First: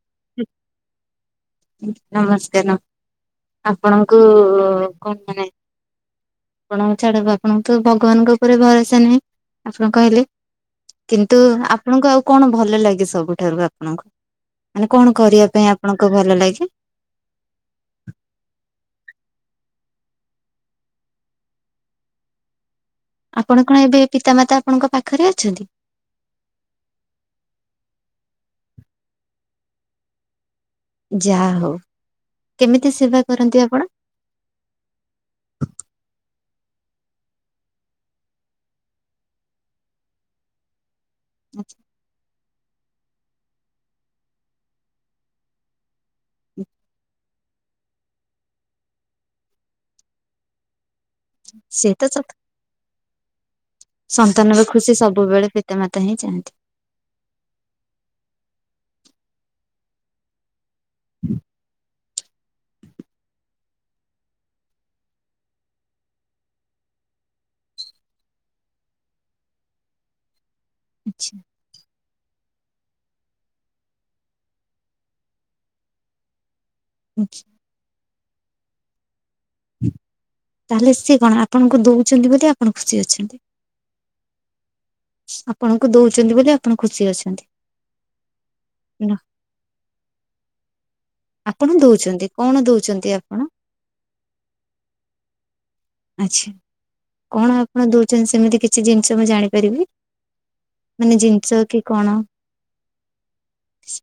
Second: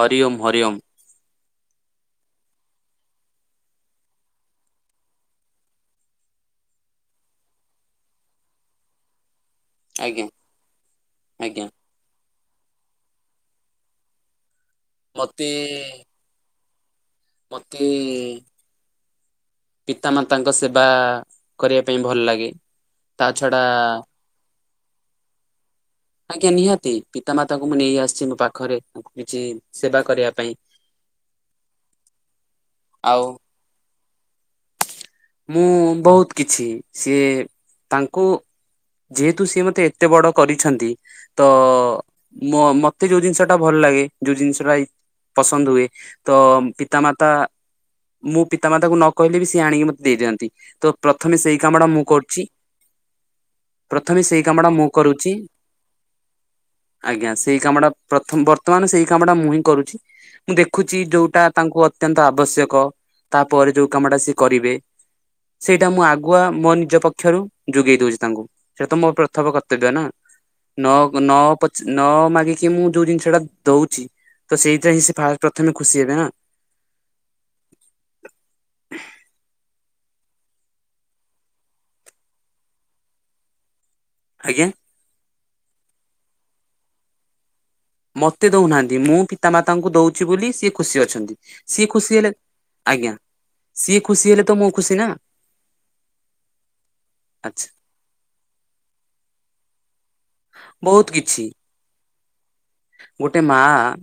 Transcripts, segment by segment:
ହରି ଓମ୍ ହରି ଓମ୍। ନମସ୍କାର ଆପଣଙ୍କୁ କଣ ମାନେ ଆପଣଙ୍କୁ ଛାଡ ଆପଣଙ୍କୁତ ଭଗବାନଙ୍କ ଉପରକୁ ଭରସା ନାହିଁ। ଆପଣ ଆଜ୍ଞା କହିଲେ କିନ୍ତୁ ଆଜ୍ଞା ଆପଣଙ୍କୁ ଆଉ କଣ ଭଲ ଲାଗେ ସବୁଠାରୁ ଆପଣଙ୍କୁ? ମାନେ କଣ କରିବା ମତେ ପାଇଁ ଆପଣଙ୍କୁ ଭଲ ଲାଗେ? ମତେ ପିତା ମାତାଙ୍କ ସେବା କରିବା ପାଇଁ ଭଲ ଲାଗେ। ତା ଛଡା ଆପଣ କଣ ଏବେ ପିତାମାତା ଆପଣଙ୍କ ପାଖରେ ଅଛନ୍ତି? ଆଜ୍ଞା ନିହାତି ପିତାମାତାଙ୍କୁ ମୁଁ ନେଇ ଆସିଛି ମୋ ପାଖରେ ତାଙ୍କୁ କିଛି ସେବା କରିବା ପାଇଁ। ଯାହା ହଉ କେମିତି ଆଉ ସେବା କରନ୍ତି ଆପଣ? ମୁଁ ବହୁତ କିଛି ସିଏ ତାଙ୍କୁ ଯେହେତୁ ସିଏ ମତେ ଏତେ ବଡ କରିଛନ୍ତି ତ ମ ମତେ ଯୋଉ ଜିନିଷ ଟା ଭଲ ଲାଗେ ଯୋଉ ଜିନିଷ ଟା କି ପସନ୍ଦ ହୁଏ ତ ପିତା ମାତା ମୁଁ ପିତା ମାତାକୁ ନ କହିଲେ ବି ସିଏ ଆଣିକି ମତ୍ ଦେଇ ଦିଅନ୍ତି ତ ପ୍ରଥମେ ସେଇ କାମ ଟା ମୁଁ କରୁଛି। ପ୍ରଥମେ ସେଇ ସନ୍ତାନ ର କାମଟା ମୁଁ ଖୁସି କରୁଛି। ସବୁବେଳେ ପିତା ମାତା ହିଁ ଚାହାନ୍ତି। ଆଜ୍ଞା ସେଇ କାମଟା ପ୍ରଥମ ବର୍ତ୍ତମାନ ସେଇ କାମ ଟା ମୁଁ ହିଁ କରୁଛି ମୁଁ ଦେଖୁଛି ଯୋଉଟା ତାଙ୍କୁ ଅ ଅତ୍ୟନ୍ତ ଆବଶ୍ୟକ ତା ପରେ ଯୋଉଁ କାମ ଟା ସେ କରିବେ ସେଇଟା ମୁଁ ଆଗୁଆ ମୋ ନିଜ ପକ୍ଷରୁ ଯୋଗେଇ ଦଉଛି ତାଙ୍କୁ ସେଇଟା ତ ମୁଁ ପ୍ରଥମ କର୍ତ୍ତବ୍ୟ ନାଁ? ନଅ କୁ ଆଚ୍ଛା। ନଅ ପଚ୍ ନଅ ମାଗିକି ମୁଁ ଯୋଉ ଜିନିଷ ଟା ଦଉଛି ତ ସେଇଟା ହିଁ ସେ ଫା ପ୍ରଥମେ ଖୁସି ହେବେ ନାଁ। ହୁଁ ଛି। ତାହେଲେ ସିଏ କଣ ଆପଣଙ୍କୁ ଦଉଛନ୍ତି ବୋଲି ଆପଣ ଖୁସି ଅଛନ୍ତି? ଆଜ୍ଞା। ଆପଣଙ୍କୁ ଦଉଛନ୍ତି ବୋଲି ଆପଣ ଖୁସି ଅଛନ୍ତି। ମତେ ଦଉନାହାନ୍ତି ମୁଁ ପିତା ମାତାଙ୍କୁ ଦଉଛି ବୋଲି ସିଏ ଖୁସି ଅଛନ୍ତି। ଆପଣ ସିଏ ଖୁସି ହେଲେ ଦଉଛନ୍ତି କଣ ଆଜ୍ଞା ଦଉଛନ୍ତି ଆପଣ? ସିଏ ଖୁସି ହେଲେ ତ ମୋ ଖୁସି ନାଁ। ଆଚ୍ଛା କଣ ଆଚ୍ଛା ଆପଣ ଦଉଛନ୍ତି ସେମିତି କିଛି ଜିନିଷ ମୁଁ ଜାଣିପାରିବି? ବହୁତ ମାନେ କିଛି ଜିନିଷ କି କଣ? ଗୋଟେ ମା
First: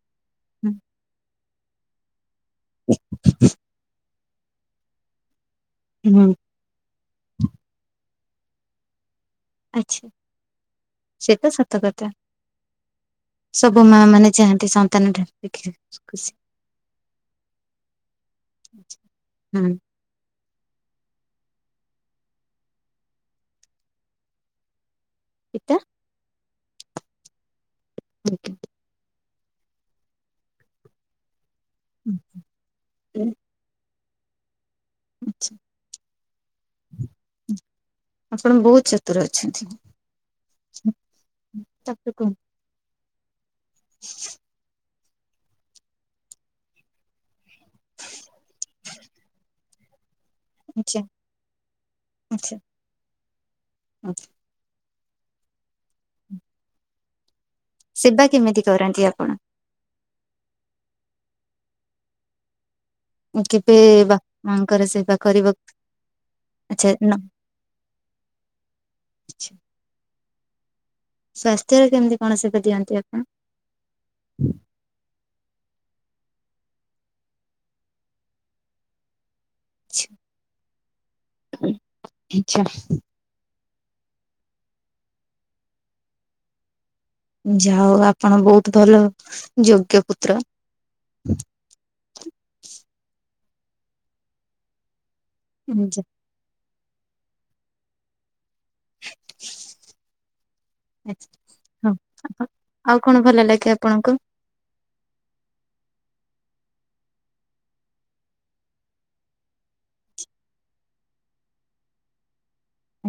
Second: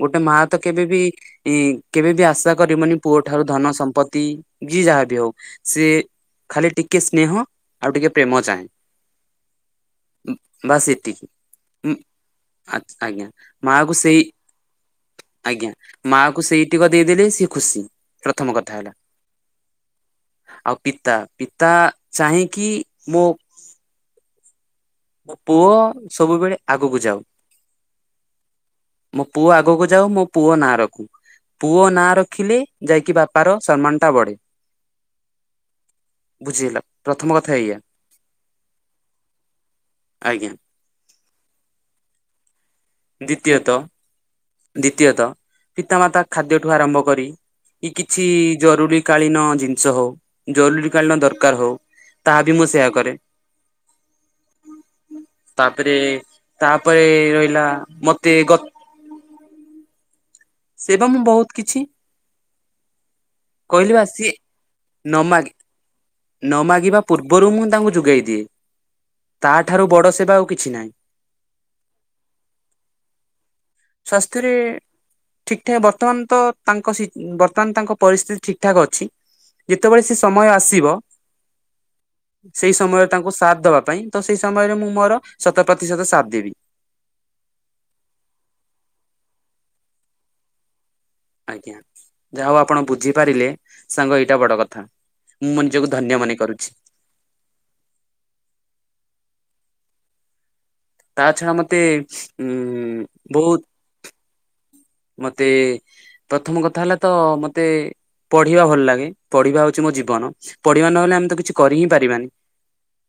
ଗୋଟେ ମା ତ ହୁଁ କେବେ ବିି କେବେ ବି ଆଶା କରିବନି ପୁଅ ଠାରୁ ଧନ ସମ୍ପତ୍ତି ଯିଏ ଯାହା ବି ହଉ ସିଏ ହୁଁ, ଖାଲି ଟିକେ ସ୍ନେହ ଆଉ ଟିକେ ପ୍ରେମ ଚାହେଁ। ଆଚ୍ଛା ବାସ୍ ସେତିକି ସେଟା ସତ ଉଁ କଥା। ଆଜ୍ଞା। ମା ସବୁ କୁ ସେଇ ମାନେ ଚାହାନ୍ତି ସନ୍ତାନ ଠାରୁ ଆଜ୍ଞା ଦେଖିବେ ମା ଖୁସି କୁ ସେଇ ଟିକ ଦେଇଦେଲେ ସିଏ ଖୁସି। ପ୍ରଥମ କଥା ହେଲା। ହୁଁ। ଆଉ ପିତା ପିତା ଚାହିେଁକି ମୋ ମୋ ପିତା ପୁଅ ସବୁବେଳେ ଆଗକୁ ଯାଉ। ଆଜ୍ଞା। ମୋ ପୁଅ ଆଗକୁ ଯାଉ ମୋ ପୁଅ ନାଁ ରଖୁ। ପୁଅ ନାଁ ରଖିଲେ ଯାଇକି ହୁଁ, ବାପାର ସମ୍ମାନଟା ବଢ଼େ। ଆଚ୍ଛା ବୁଝିହେଲା ପ୍ରଥମ କଥା ଏଇୟା। ଆପଣ ବହୁତ ଚତୁର ଅଛନ୍ତି। ଆଜ୍ଞା। ଆଛା ତା ପରେ କଣ? ଦ୍ୱିତୀୟତଃ ହ ଦ୍ଵିତୀୟତଃ ପିତାମାତା ଖାଦ୍ୟଠୁ ଆରମ୍ଭ କରି କି କିଛି ଜରୁରୀ କାଳୀନ ଜିନିଷ ହଉ ଜରୁରୀ ଆଚ୍ଛା କାଳୀନ ଦରକାର ହଉ ତାହା ଆଚ୍ଛା। ବି ମୁଁ ସେୟା କରେ। ଆଚ୍ଛା ତାପରେ ତାପରେ ରହିଲା ସେବା ମତେ ଗ କେମିତି କରନ୍ତି ଆପଣ? ସେ ବା ମୁଁ ବହୁତ କିଛି କେବେ କହିଲି ବା ସିଏ ବାପା ମାଙ୍କର ନ ସେବା ମାଗି କରିବାକୁ ନ ଆଚ୍ଛା ମାଗିବା ନ ପୂର୍ବରୁ ମୁଁ ତାଙ୍କୁ ଯୋଗାଇ ଦିଏ। ତାଠାରୁ ବଡ ସେବା ଆଉ କିଛି ନାହିଁ। ସ୍ୱାସ୍ଥ୍ୟରେ କେମିତି କଣ ସେବ ଦିଅନ୍ତି ଆପଣ? ସ୍ଵାସ୍ଥ୍ୟରେ ଠିକ ଠାକ୍ ବର୍ତ୍ତମାନ ତ ତାଙ୍କ ସି ବର୍ତ୍ତମାନ ତାଙ୍କ ପରିସ୍ଥିତି ଠିକ ଠାକ ଅଛି ଯେତେବେଳେ ଆଚ୍ଛା ସେ ସମୟ ଆସିବ ଆଚ୍ଛା, ସେଇ ସମୟ ତାଙ୍କୁ ସାଥ ଦବା ପାଇଁ ତ ସେଇ ସମୟରେ ମୁଁ ମୋର ଶତ ପ୍ରତିଶତ ସାଥ ଦେବି। ଯା ହୋଉ ଆପଣ ବହୁତ ଭଲ ଯୋଗ୍ୟ ପୁତ୍ର। ଆଜ୍ଞା ଯାହା ହଉ ଆପଣ ବୁଝିପାରିଲେ ସାଙ୍ଗ ଏଇଟା ବଡ କଥା। ମୁଁ ମୋ ନିଜକୁ ହଁ ଧନ୍ୟ ମନେ କରୁଛି। ତା ଛଡା ମତେ ହ ଉଁ ଆଉ କଣ ଭଲ ବହୁତ ଲାଗ ଆ ପଣଙ୍କୁ? ମତେ ପ୍ରଥମ କଥା ହେଲା ତ ମତେ ପଢିବା ଭଲ ଲାଗେ ପଢିବା ହଉଚି ମୋ ଜୀବନ ପଢିବା ନହେଲେ ଆମେ ତ କିଛି କରି ହିଁ ପାରିବାନି।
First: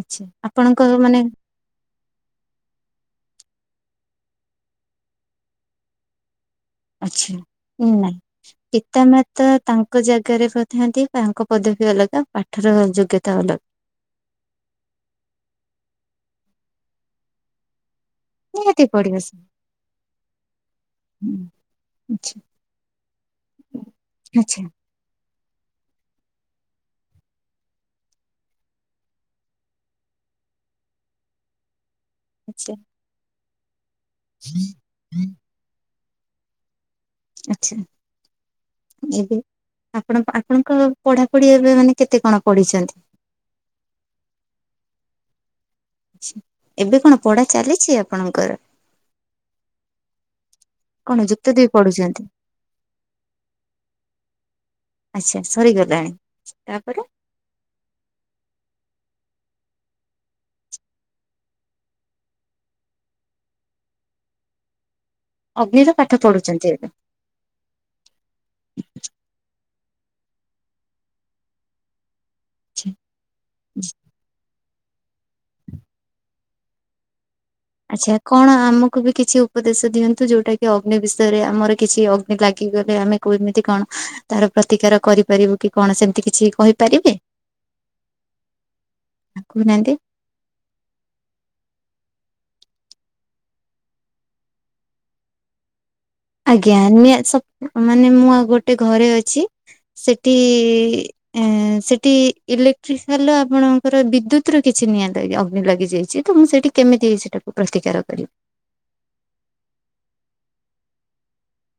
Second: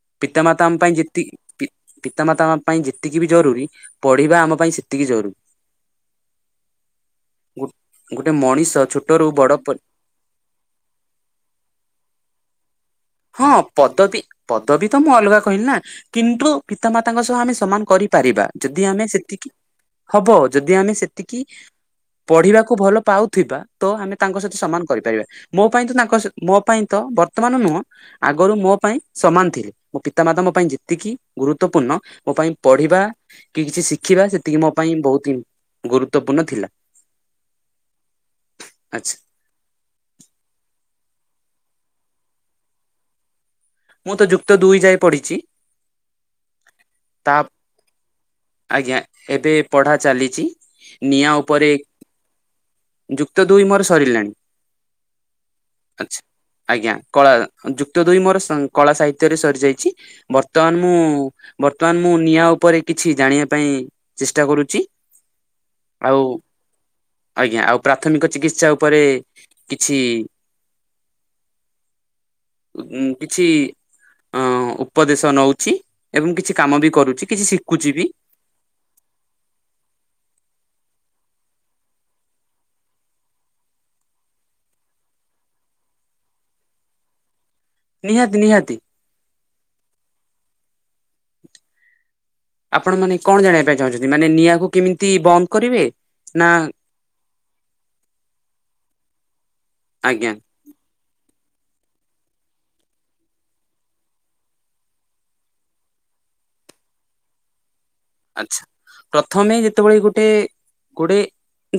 ଆଛା ପିତାମାତାଙ୍କ ଆପଣଙ୍କ ପାଇଁ ମାନେ ଯେତିକି ପି ପିତାମାତା ଆମ ପାଇଁ ଯେତିକି ବି ଜରୁରୀ ପଢିବା ଆମ ପାଇଁ ସେତିକି ଜରୁରୀ। ଆଛା ନାଇଁ ଗୋଟେ ମଣିଷ ପିତା ଛୋଟରୁ ମାତା ତା ବଡ ତାଙ୍କ ଜାଗାରେ କଥାନ୍ତି ତାଙ୍କ ପଦବୀ ଅଲଗା ପାଠର ଯୋଗ୍ୟତା ହଁ ଅଲଗା ପଦବୀ ପଦବୀ ତ ମୁଁ ଅଲଗା କହିଲି ନା। କିନ୍ତୁ ପିତାମାତାଙ୍କ ସହ ଆମେ ସମାନ କରି ପାରିବା ନିହାତି ଯଦି ଆମେ ପଢିବ ସେ। ସେତିକି ହବ ଯଦି ଆମେ ସେତିକି ଆଛା ପଢିବାକୁ ଭଲ ପାଉଥିବା ତ ଆମେ ତାଙ୍କ ସହି ଆଛା ସମାନ କରିପାରିବା। ମୋ ପାଇଁ ତ ତାଙ୍କ ମୋ ପାଇଁ ତ ବର୍ତ୍ତମାନ ନୁହଁ ଆଗରୁ ମୋ ପାଇଁ ସମାନ ଥିଲେ ମୋ ପିତାମାତା ମୋ ପାଇଁ ଯେତିକି ଗୁରୁତ୍ୱପୂର୍ଣ୍ଣ ମୋ ପାଇଁ ଆଛା। ପଢିବା କି କିଛି ଶିଖିବା ସେତିକି ମୋ ପାଇଁ ବହୁତ ହି ଗୁରୁତ୍ୱପୂର୍ଣ୍ଣ ଥିଲା। ଆଛା। ଆଚ୍ଛା ଏବେ ଆପଣ ଆପଣଙ୍କ ପଢାପଢି ଏବେ ମାନେ କେତେ କଣ ପଢିଚନ୍ତି। ମୁଁ ତ ଯୁକ୍ତ ଦୁଇ ଯାଏ ପଢିଚି। ଏବେ କଣ ପଢା ଚାଲିଚି ଆପଣଙ୍କର? ଆଜ୍ଞା ଏବେ ପଢା ଚାଲିଚି। କଣ ନିଆଁ ଯୁକ୍ତ ଦୁଇ ଉପରେ ପଢୁଛନ୍ତି? ଯୁକ୍ତ ଦୁଇ ମୋର ସରିଲାଣି ଆଛା ସରିଗଲାଣି ଆଛା ତାପରେ ଆଜ୍ଞା କଳା। ଯୁକ୍ତ ଦୁଇ ମୋର କଳା ସାହିତ୍ୟରେ ସରିଯାଇଚି। ବର୍ତ୍ତମାନ ମୁଁ ବର୍ତ୍ତମାନ ମୁଁ ନିଆଁ ଉପରେ କିଛି ଜାଣିବା ପାଇଁ ଚେଷ୍ଟା କରୁଚି। ଅଗ୍ନିର ପାଠ ପଢୁଚନ୍ତି ଏବେ। ଆଜ୍ଞା ଆଉ ପ୍ରାଥମିକ ଚିକିତ୍ସା ଉପରେ କିଛି ଉଁ କିଛି ଅଁ ଉପଦେଶ ନଉଛି ଏବଂ କିଛି କାମ ବି କରୁଛି କିଛି ଶି ଆଚ୍ଛା। କଣ ଆମକୁ ବି କିଛି ଉପଦେଶ ଦିଅନ୍ତୁ ଯୋଉଟା କି ଅଗ୍ନି ବିଷୟରେ ଆମର କିଛି ଅଗ୍ନି ଲାଗିଗଲେ ଆମେ କୁ ଏମିତି କଣ ତାର ପ୍ରତିକାର କରିପାରିବୁ କି କଣ ସେମିତି କିଛି କହିପାରିବେ? ନିହାତି ନିହାତି। ଆ କହୁନାହାନ୍ତି। ଆପଣ ମାନେ କଣ ଜାଣିବା ପାଇଁ ଚାହୁଁଛନ୍ତି ମାନେ ନିଆଁକୁ କେମିତି ବନ୍ଦ କରିବେ? ନା ଆଜ୍ଞା ନିଆଁ ସ ମାନେ ମୁଁ ଆ ଗୋଟେ ଘରେ ଅଛି ଆଜ୍ଞା ସେଠି ଏଁ ସେଠି ଇଲେକ୍ଟ୍ରିକାଲ ଆପଣଙ୍କର ବିଦ୍ୟୁତ ର କିଛି ନିଆଁ ଲା ଅଗ୍ନି ଲାଗି ଯାଇଛି। ତ ମୁଁ ସେଇଠି କେମିତି ସେଇଟାକୁ ପ୍ରତିକାର କରିବି? ଆଚ୍ଛା, ପ୍ରଥମେ ଯେତେବେଳେ ଗୋଟେ ଗୋଟେ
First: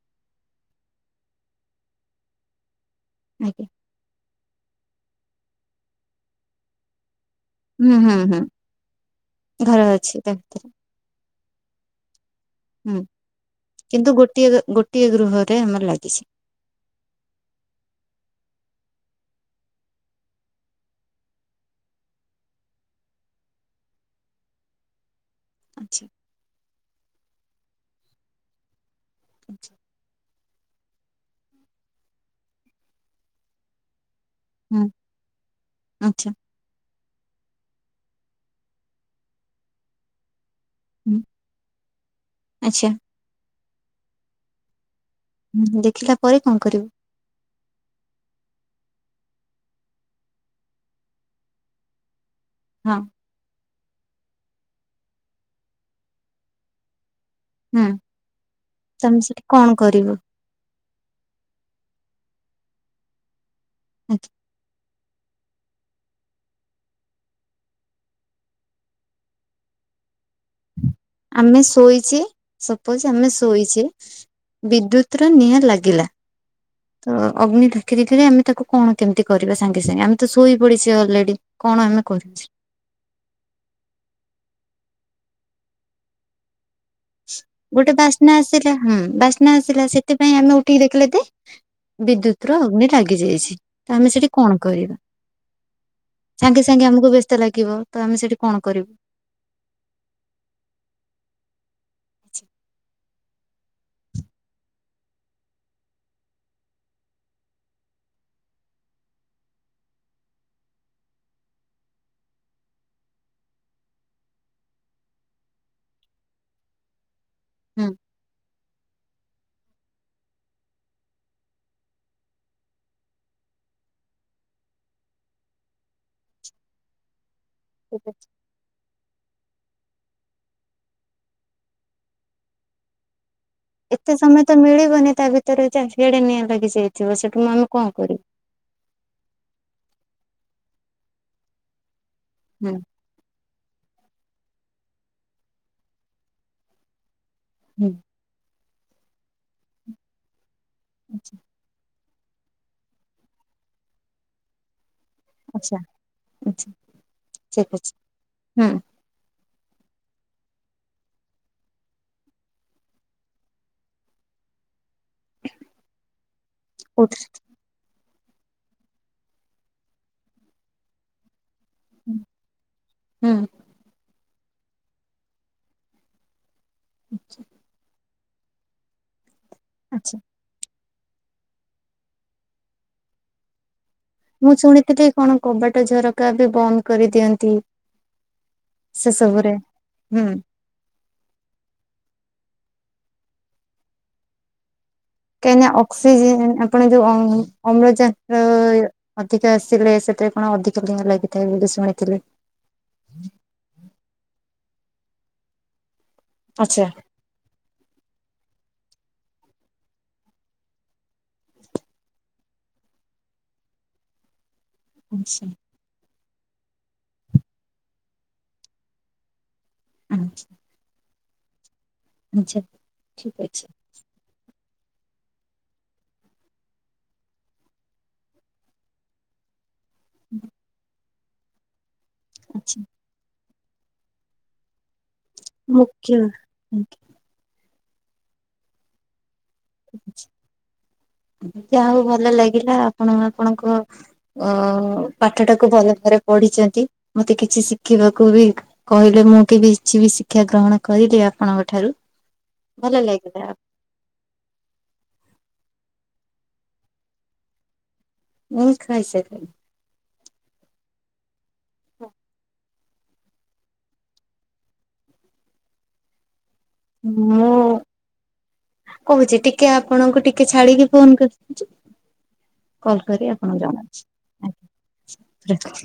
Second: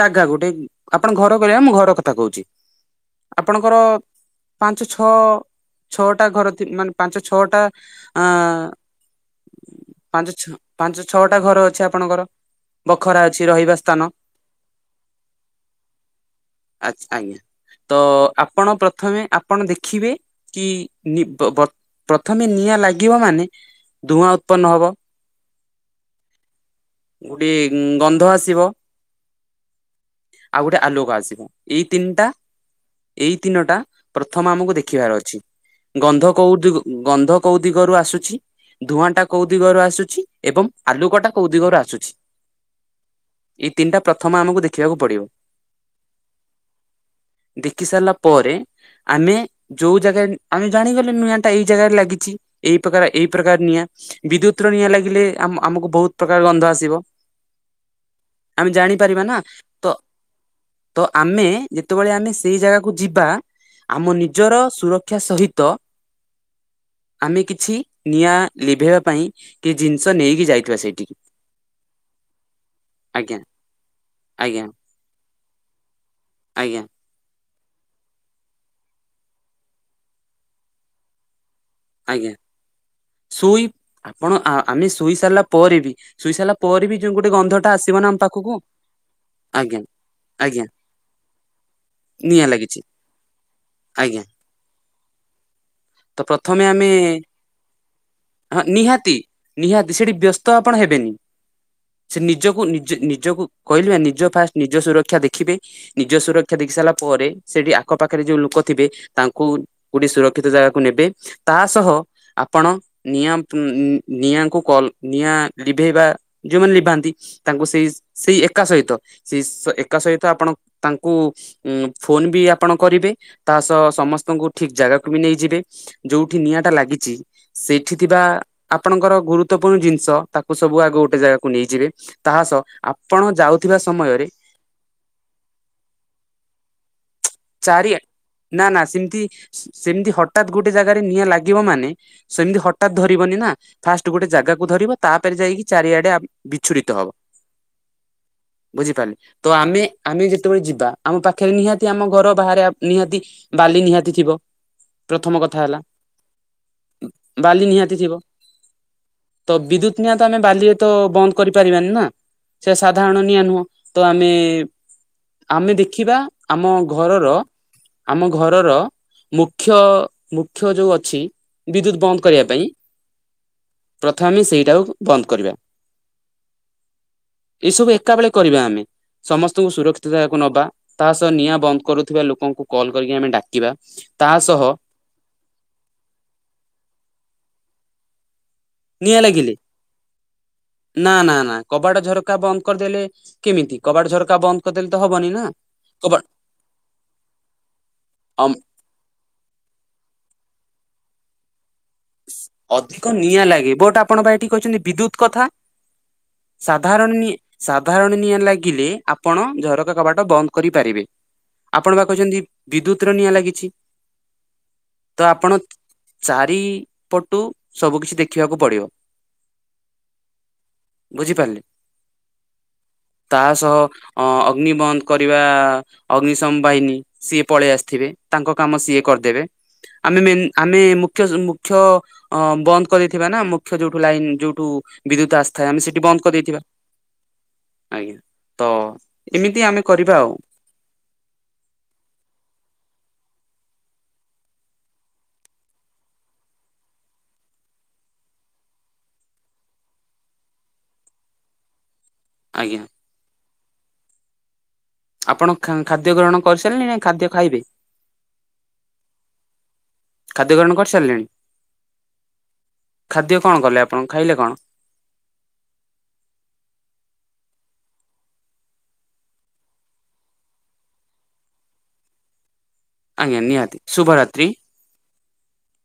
ଜାଗା ଗୋଟେ ଆପଣ ଘର କହିଲେ ମୁଁ ଘର କଥା କହୁଛି। ଆଜ୍ଞା। ଆପଣଙ୍କର ପାଞ୍ଚ ଛଅ ଛଅଟା ଘର ଥି ମାନେ ପାଞ୍ଚ ଛଅ ଟା ହୁଁ ହୁଁ ହୁଁ ଆଁ ଘର ଅଛି ତା ପାଞ୍ଚଛଅ ଭିତରେ ପାଞ୍ଚ ଛଅଟା ଘର ଅଛି ଆପଣଙ୍କର। ହୁଁ ବଖରା ଅଛି ରହିବା ସ୍ଥାନ କିନ୍ତୁ ଗୋଟିଏ ଗୋଟିଏ ଗୃହରେ ଆମର ଲାଗିଛି। ଆଛା ଆଜ୍ଞା ତ ଆପଣ ପ୍ରଥମେ ଆପଣ ଦେଖିବେ କି ନି ପ ପ୍ରଥମେ ନିଆଁ ଲାଗିବ ମାନେ ଧୂଆଁ ଉତ୍ପନ ହବ। ଆଚ୍ଛା। ଗୁଡିଏ ଗନ୍ଧ ଆସିବ। ଆଚ୍ଛା। ଆଉ ଗୋଟେ ଆଲୋକ ଆସିବ, ଏଇ ତିନିଟା ଏଇ ତିନୋଟା ପ୍ରଥମ ଆମକୁ ହୁଁ ଦେଖିବାର ଅଛି ଗନ୍ଧ ଆଚ୍ଛା କୋଉଦିଗ ଗନ୍ଧ କୋଉ ଦିଗରୁ ଆସୁଛି ଧୂଆଁଟା କୋଉ ଦିଗରୁ ଆସୁଛି ଏବଂ ହୁଁ ଆଲୁକଟା କୋଉ ଦିଗରୁ ଆସୁଛି ଆଚ୍ଛା ଏଇ ତିନିଟା ପ୍ରଥମ ଆମକୁ ଦେଖିବାକୁ ପଡିବ। ହୁଁ ଦେଖିଲା ପରେ କଣ କରିବୁ? ଦେଖି ସାରିଲା ପରେ ଆମେ ଯୋଉ ଜାଗାରେ ଆମେ ଜାଣିଗଲେ ନୂଆଁ ଟା ଏଇ ଜାଗାରେ ଲାଗିଛି। ଏଇ ହଁ ପ୍ରକାର ଏଇ ପ୍ରକାର ନିଆଁ ବିଦ୍ୟୁତ ର ନିଆଁ ଲାଗିଲେ ଆମ ଆମକୁ ବହୁତ ପ୍ରକାର ଗନ୍ଧ ଆସିବ। ହୁଁ ଆମେ ତମେ ଜାଣିପାରିବା ନା ସେଠି କଣ ତ କରିବ ତ ଆମେ ଯେତେବେଳେ ଆମେ ସେଇ ଜାଗାକୁ ଯିବା ଆମ ନିଜର ସୁରକ୍ଷା ସହି ତ ଆମେ କିଛି ନିଆଁ ଲିଭେଇବା ପାଇଁ କି ଜିନିଷ ନେଇ କି ଯାଇଥିବା ସେଇଠି। ଆମେ ଶୋଇଚେ ସପୋଜ ଆମେ ଆଜ୍ଞା ଶୋଇଚେ ଆଜ୍ଞା। ବିଦ୍ୟୁତର ନିଆଁ ଲାଗିଲା। ଆଜ୍ଞା ତ ଅଗ୍ନି ଢାକି ଦେଇଥିଲେ ଆମେ ତାକୁ କଣ କେମିତି କରିବା ସାଙ୍ଗେ ସାଙ୍ଗେ ଆମେ ତ ଶୋଇ ପଡିଛେ ଅଲରେଡି। କଣ ଆମେ ଆଜ୍ଞା କରିଛେ? ଶୋଇ ଆ ଆପଣ ଆମେ ଶୋଇ ସାରିଲା ପରେ ବି ଶୋଇ ସାରିଲା ପରେ ବି ଯୋଉ ଗୋଟେ ଗନ୍ଧଟା ଗୋଟେ ଆସିବ ନା ଆମ ବାସ୍ନା ପାଖକୁ ଆସିଲା ହୁଁ ବାସ୍ନା ଆଜ୍ଞା ଆସିଲା ସେଥିପାଇଁ ଆମେ ଆଜ୍ଞା ଉଠିକି ଦେଖିଲେ ତେ ବିଦ୍ୟୁତ ନିଆଁ ର ଲାଗିଛି ଅଗ୍ନି ଲାଗି ଯାଇଛି, ତ ଆମେ ଆଜ୍ଞା ସେଠି କଣ କରିବା? ତ ସାଙ୍ଗେ ପ୍ରଥମେ ସାଙ୍ଗେ ଆମେ ଆମକୁ ବ୍ୟସ୍ତ ଲାଗିବ ତ ଆମେ ସେଠି କଣ ହଁ କରିବା ନିହାତି ନିହାତି ସେଠି ବ୍ୟସ୍ତ ଆପଣ ହେବେନି। ସେ ଅଛି। ନିଜକୁ ନିଜ ନିଜକୁ କହିଲି ପା ନିଜ ଫାଷ୍ଟ ନିଜ ସୁରକ୍ଷା ଦେଖିବେ। ନିଜ ସୁରକ୍ଷା ଦେଖି ସାରିଲା ପରେ ସେଠି ଆଖ ପାଖରେ ଯୋଉ ଲୁକ ଥିବେ ତାଙ୍କୁ କୋଉଟି ସୁରକ୍ଷିତ ଜାଗାକୁ ନେବେ ତା ସହ ଆପଣ ନିଆଁ ପ୍ ମ୍ ନିଆଁକୁ କଲ୍ ନିଆଁ ଲିଭେଇବା ଯୋଉମାନେ ଲିଭାନ୍ତି ତାଙ୍କୁ ସେଇ ସେଇ ଏକା ସହିତ ସେଇ ସ ଏକା ସହିତ ଆପଣ ତାଙ୍କୁ ଉଁ ଫୋନ ବି ଆପଣ କରିବେ ତା ସହ ସମସ୍ତଙ୍କୁ ଠିକ ଜାଗାକୁ ବି ନେଇଯିବେ। ଯୋଉଠି ନିଆଁ ଟା ଲାଗିଚି ସେଇଠି ଠିକ ଥିବା ଅଛି। ଆପଣଙ୍କର ଗୁରୁତ୍ୱପୂର୍ଣ୍ଣ ଜିନିଷ ତାକୁ ସବୁ ଆଗ ଗୋଟେ ଜାଗାକୁ ନେଇଯିବେ ତାହା ସହ ଆପଣ ଯାଉଥିବା ଏତେ ସମୟରେ ସମୟ ତ ମିଳିବନି ତା ଭିତରେ ଚାରିଆଡେ ନିଆଁ ଲାଗିଯାଇଥିବ ସେଠି ଆମେ ଚାରି କଣ କରିବୁ? ନା ନା ସେମିତି ସେମିତି ହଟାତ୍ ଗୋଟେ ଜାଗାରେ ନିଆଁ ଲାଗିବ ମାନେ ସେମିତି ହୁଁ ହଟାତ୍ ଧରି ଗିବନି ନା ଫାଷ୍ଟ ଗୋଟେ ଜାଗାକୁ ଧରିବ ତାପରେ ଯାଇକି ଚାରିଆଡେ ବିଚ୍ଛୁରିତ ହବ। ହୁଁ। ବୁଝିପାରିଲେ ତ ଆମେ ଆମେ ଯେତେବେଳେ ଯିବା ଆମ ଆଚ୍ଛା ପାଖରେ ନିହାତି ଆମ ଘର ବାହାରେ ଆପ ନିହାତି ବାଲି ନିହାତି ଥିବ। ପ୍ରଥମ କଥା ହେଲା ଆଚ୍ଛା ଆଚ୍ଛା ବାଲି ଠିକ ଅଛି ନିହାତି ଥିବ। ହୁଁ ତ ବିଦ୍ୟୁତ ନିଆଁ ତ ଆମେ ବାଲି ତ ବନ୍ଦ କରିପାରିବାନି ନା। ସେ ସାଧାରଣ ନିଆଁ ନୁହଁ ତ ଆମେ ଆମେ ଦେଖିବା ଆମ କୋଉଥିରେ ଘରର ଆମ ଘରର ମୁଖ୍ୟ ମୁଖ୍ୟ ଯୋଉ ଅଛି ବିଦ୍ୟୁତ ବନ୍ଦ କରିବା ପାଇଁ ହୁଁ ପ୍ରଥମ ଆମେ ସେଇଟାକୁ ବନ୍ଦ କରିବା ଏଇସବୁ ଏକା ବେଳେ କରିବା ଆମେ ସମସ୍ତଙ୍କୁ ସୁରକ୍ଷିତ ଆଚ୍ଛା ଜାଗାକୁ ନବା ତା ସହ ନିଆଁ ବନ୍ଦ କରୁଥିବା ଲୋକଙ୍କୁ କଲ କରିକି ଆମେ ଡାକିବା। ତା ମୁଁ ସହ ଶୁଣିଥିଲି କଣ କବାଟ ଝରକା ବି ବନ୍ଦ କରିଦିଅନ୍ତି। ସେ ନିଆଁ ସବୁରେ ଲାଗିଲେ? ହୁଁ ନା ନା ନା କବାଟ ଝରକା ବନ୍ଦ କରିଦେଲେ କେମିତି କବାଟ ଝରକା ବନ୍ଦ କରିଦେଲେ ତ ହବନି ନା କାହିଁକି ନା କବା ଅକ୍ସିଜେନ ଆପଣ ଯୋଉ ଆମ ଅମ୍ଳଜାନ ଅମ୍ ଅଧିକ ଆସିଲେ ସେଥିରେ କଣ ଅଧିକ ନିଆଁ ଲାଗିଥାଏ ବୋଲି ଶୁଣିଥିଲେ। ଅଧିକ ନିଆଁ ଲାଗେ ବଟ ଆପଣ ପା ଏଠି କହିଚନ୍ତି ବିଦ୍ୟୁତ କଥା। ଆଚ୍ଛା ସାଧାରଣ ନି ସାଧାରଣ ନିଆଁ ଲାଗିଲେ ଆପଣ ଝରକା କବାଟ ବନ୍ଦ କରିପାରିବେ। ଆପଣ ପା କହିଚନ୍ତି ବିଦ୍ୟୁତ ର ନିଆଁ ଲାଗିଚି ତ ଆଚ୍ଛା ଆପଣ ଚାରିପଟୁ ସବୁ କିଛି ଦେଖିବାକୁ ପଡିବ। [unintelligible] ବୁଝିପାରିଲେ ଆଚ୍ଛା ଠିକ ତା ଅଛି ସହ ଅ ଅଗ୍ନିିବନ୍ଦ କରିବା। ଅଗ୍ନିଶମ ବାହିନୀ ସିଏ ପଳେଇ ଆସିଥିବେ ତାଙ୍କ କାମ ସିଏ କରିଦେବେ। ଆମେ ମେନ ଆମେ ମୁଖ୍ୟ ମୁଖ୍ୟ ଅ ଆଚ୍ଛା ବନ୍ଦ କରିଦେଇଥିବା ଥିବା ନା ମୁଖ୍ୟ ଯୋଉଠୁ ଲାଇନ ଯୋଉଠୁ ବିଦ୍ୟୁତ ଆସିଥାଏ ଆମେ ସେଠି ବନ୍ଦ କରିଦେଇଥିବା। ମୁଖ୍ୟ ଆଜ୍ଞା ତ ଏମିତି ଆମେ କରିବା ଆଉ। ଯାହା ହଉ ଭଲ ଲାଗିଲା ଆପଣ ଆପଣଙ୍କ ଅ ପାଠଟାକୁ ଭଲ ଭରେ ପଢିଚନ୍ତି ମତେ କିଛି ଶିଖିବାକୁ ବି କହିଲେ ମୁଁ କେବେ କିଛି ବି ଶିକ୍ଷା ଗ୍ରହଣ କରିଲି ଆପଣଙ୍କ ଠାରୁ ଆଜ୍ଞା ଭଲ ଲାଗିଲା ଆଉ। ଆପଣ ଖାଦ୍ୟ ଗ୍ରହଣ କରିସାରିଲଣି ନାଁ ଖାଦ୍ୟ ଖାଇବେ? ମୁଁ ଖାଇସାରିଲିଣି। ଖାଦ୍ୟ ଗ୍ରହଣ କରିସାରିଲେଣି? ହଁ। ଖାଦ୍ୟ କଣ କଲେ ଆପଣ ଖାଇଲେ କଣ? ମୁଁ କହୁଛି ଟିକେ ଆପଣଙ୍କୁ ଟିକେ ଛାଡ଼ିକି ଫୋନ୍ କରୁଚି କଲ୍ କରି ଆଜ୍ଞା ଆପଣଙ୍କୁ ନିହାତି ଜଣଉଛି ଶୁଭରାତ୍ରି। ଆଜ୍ଞା ରଖ।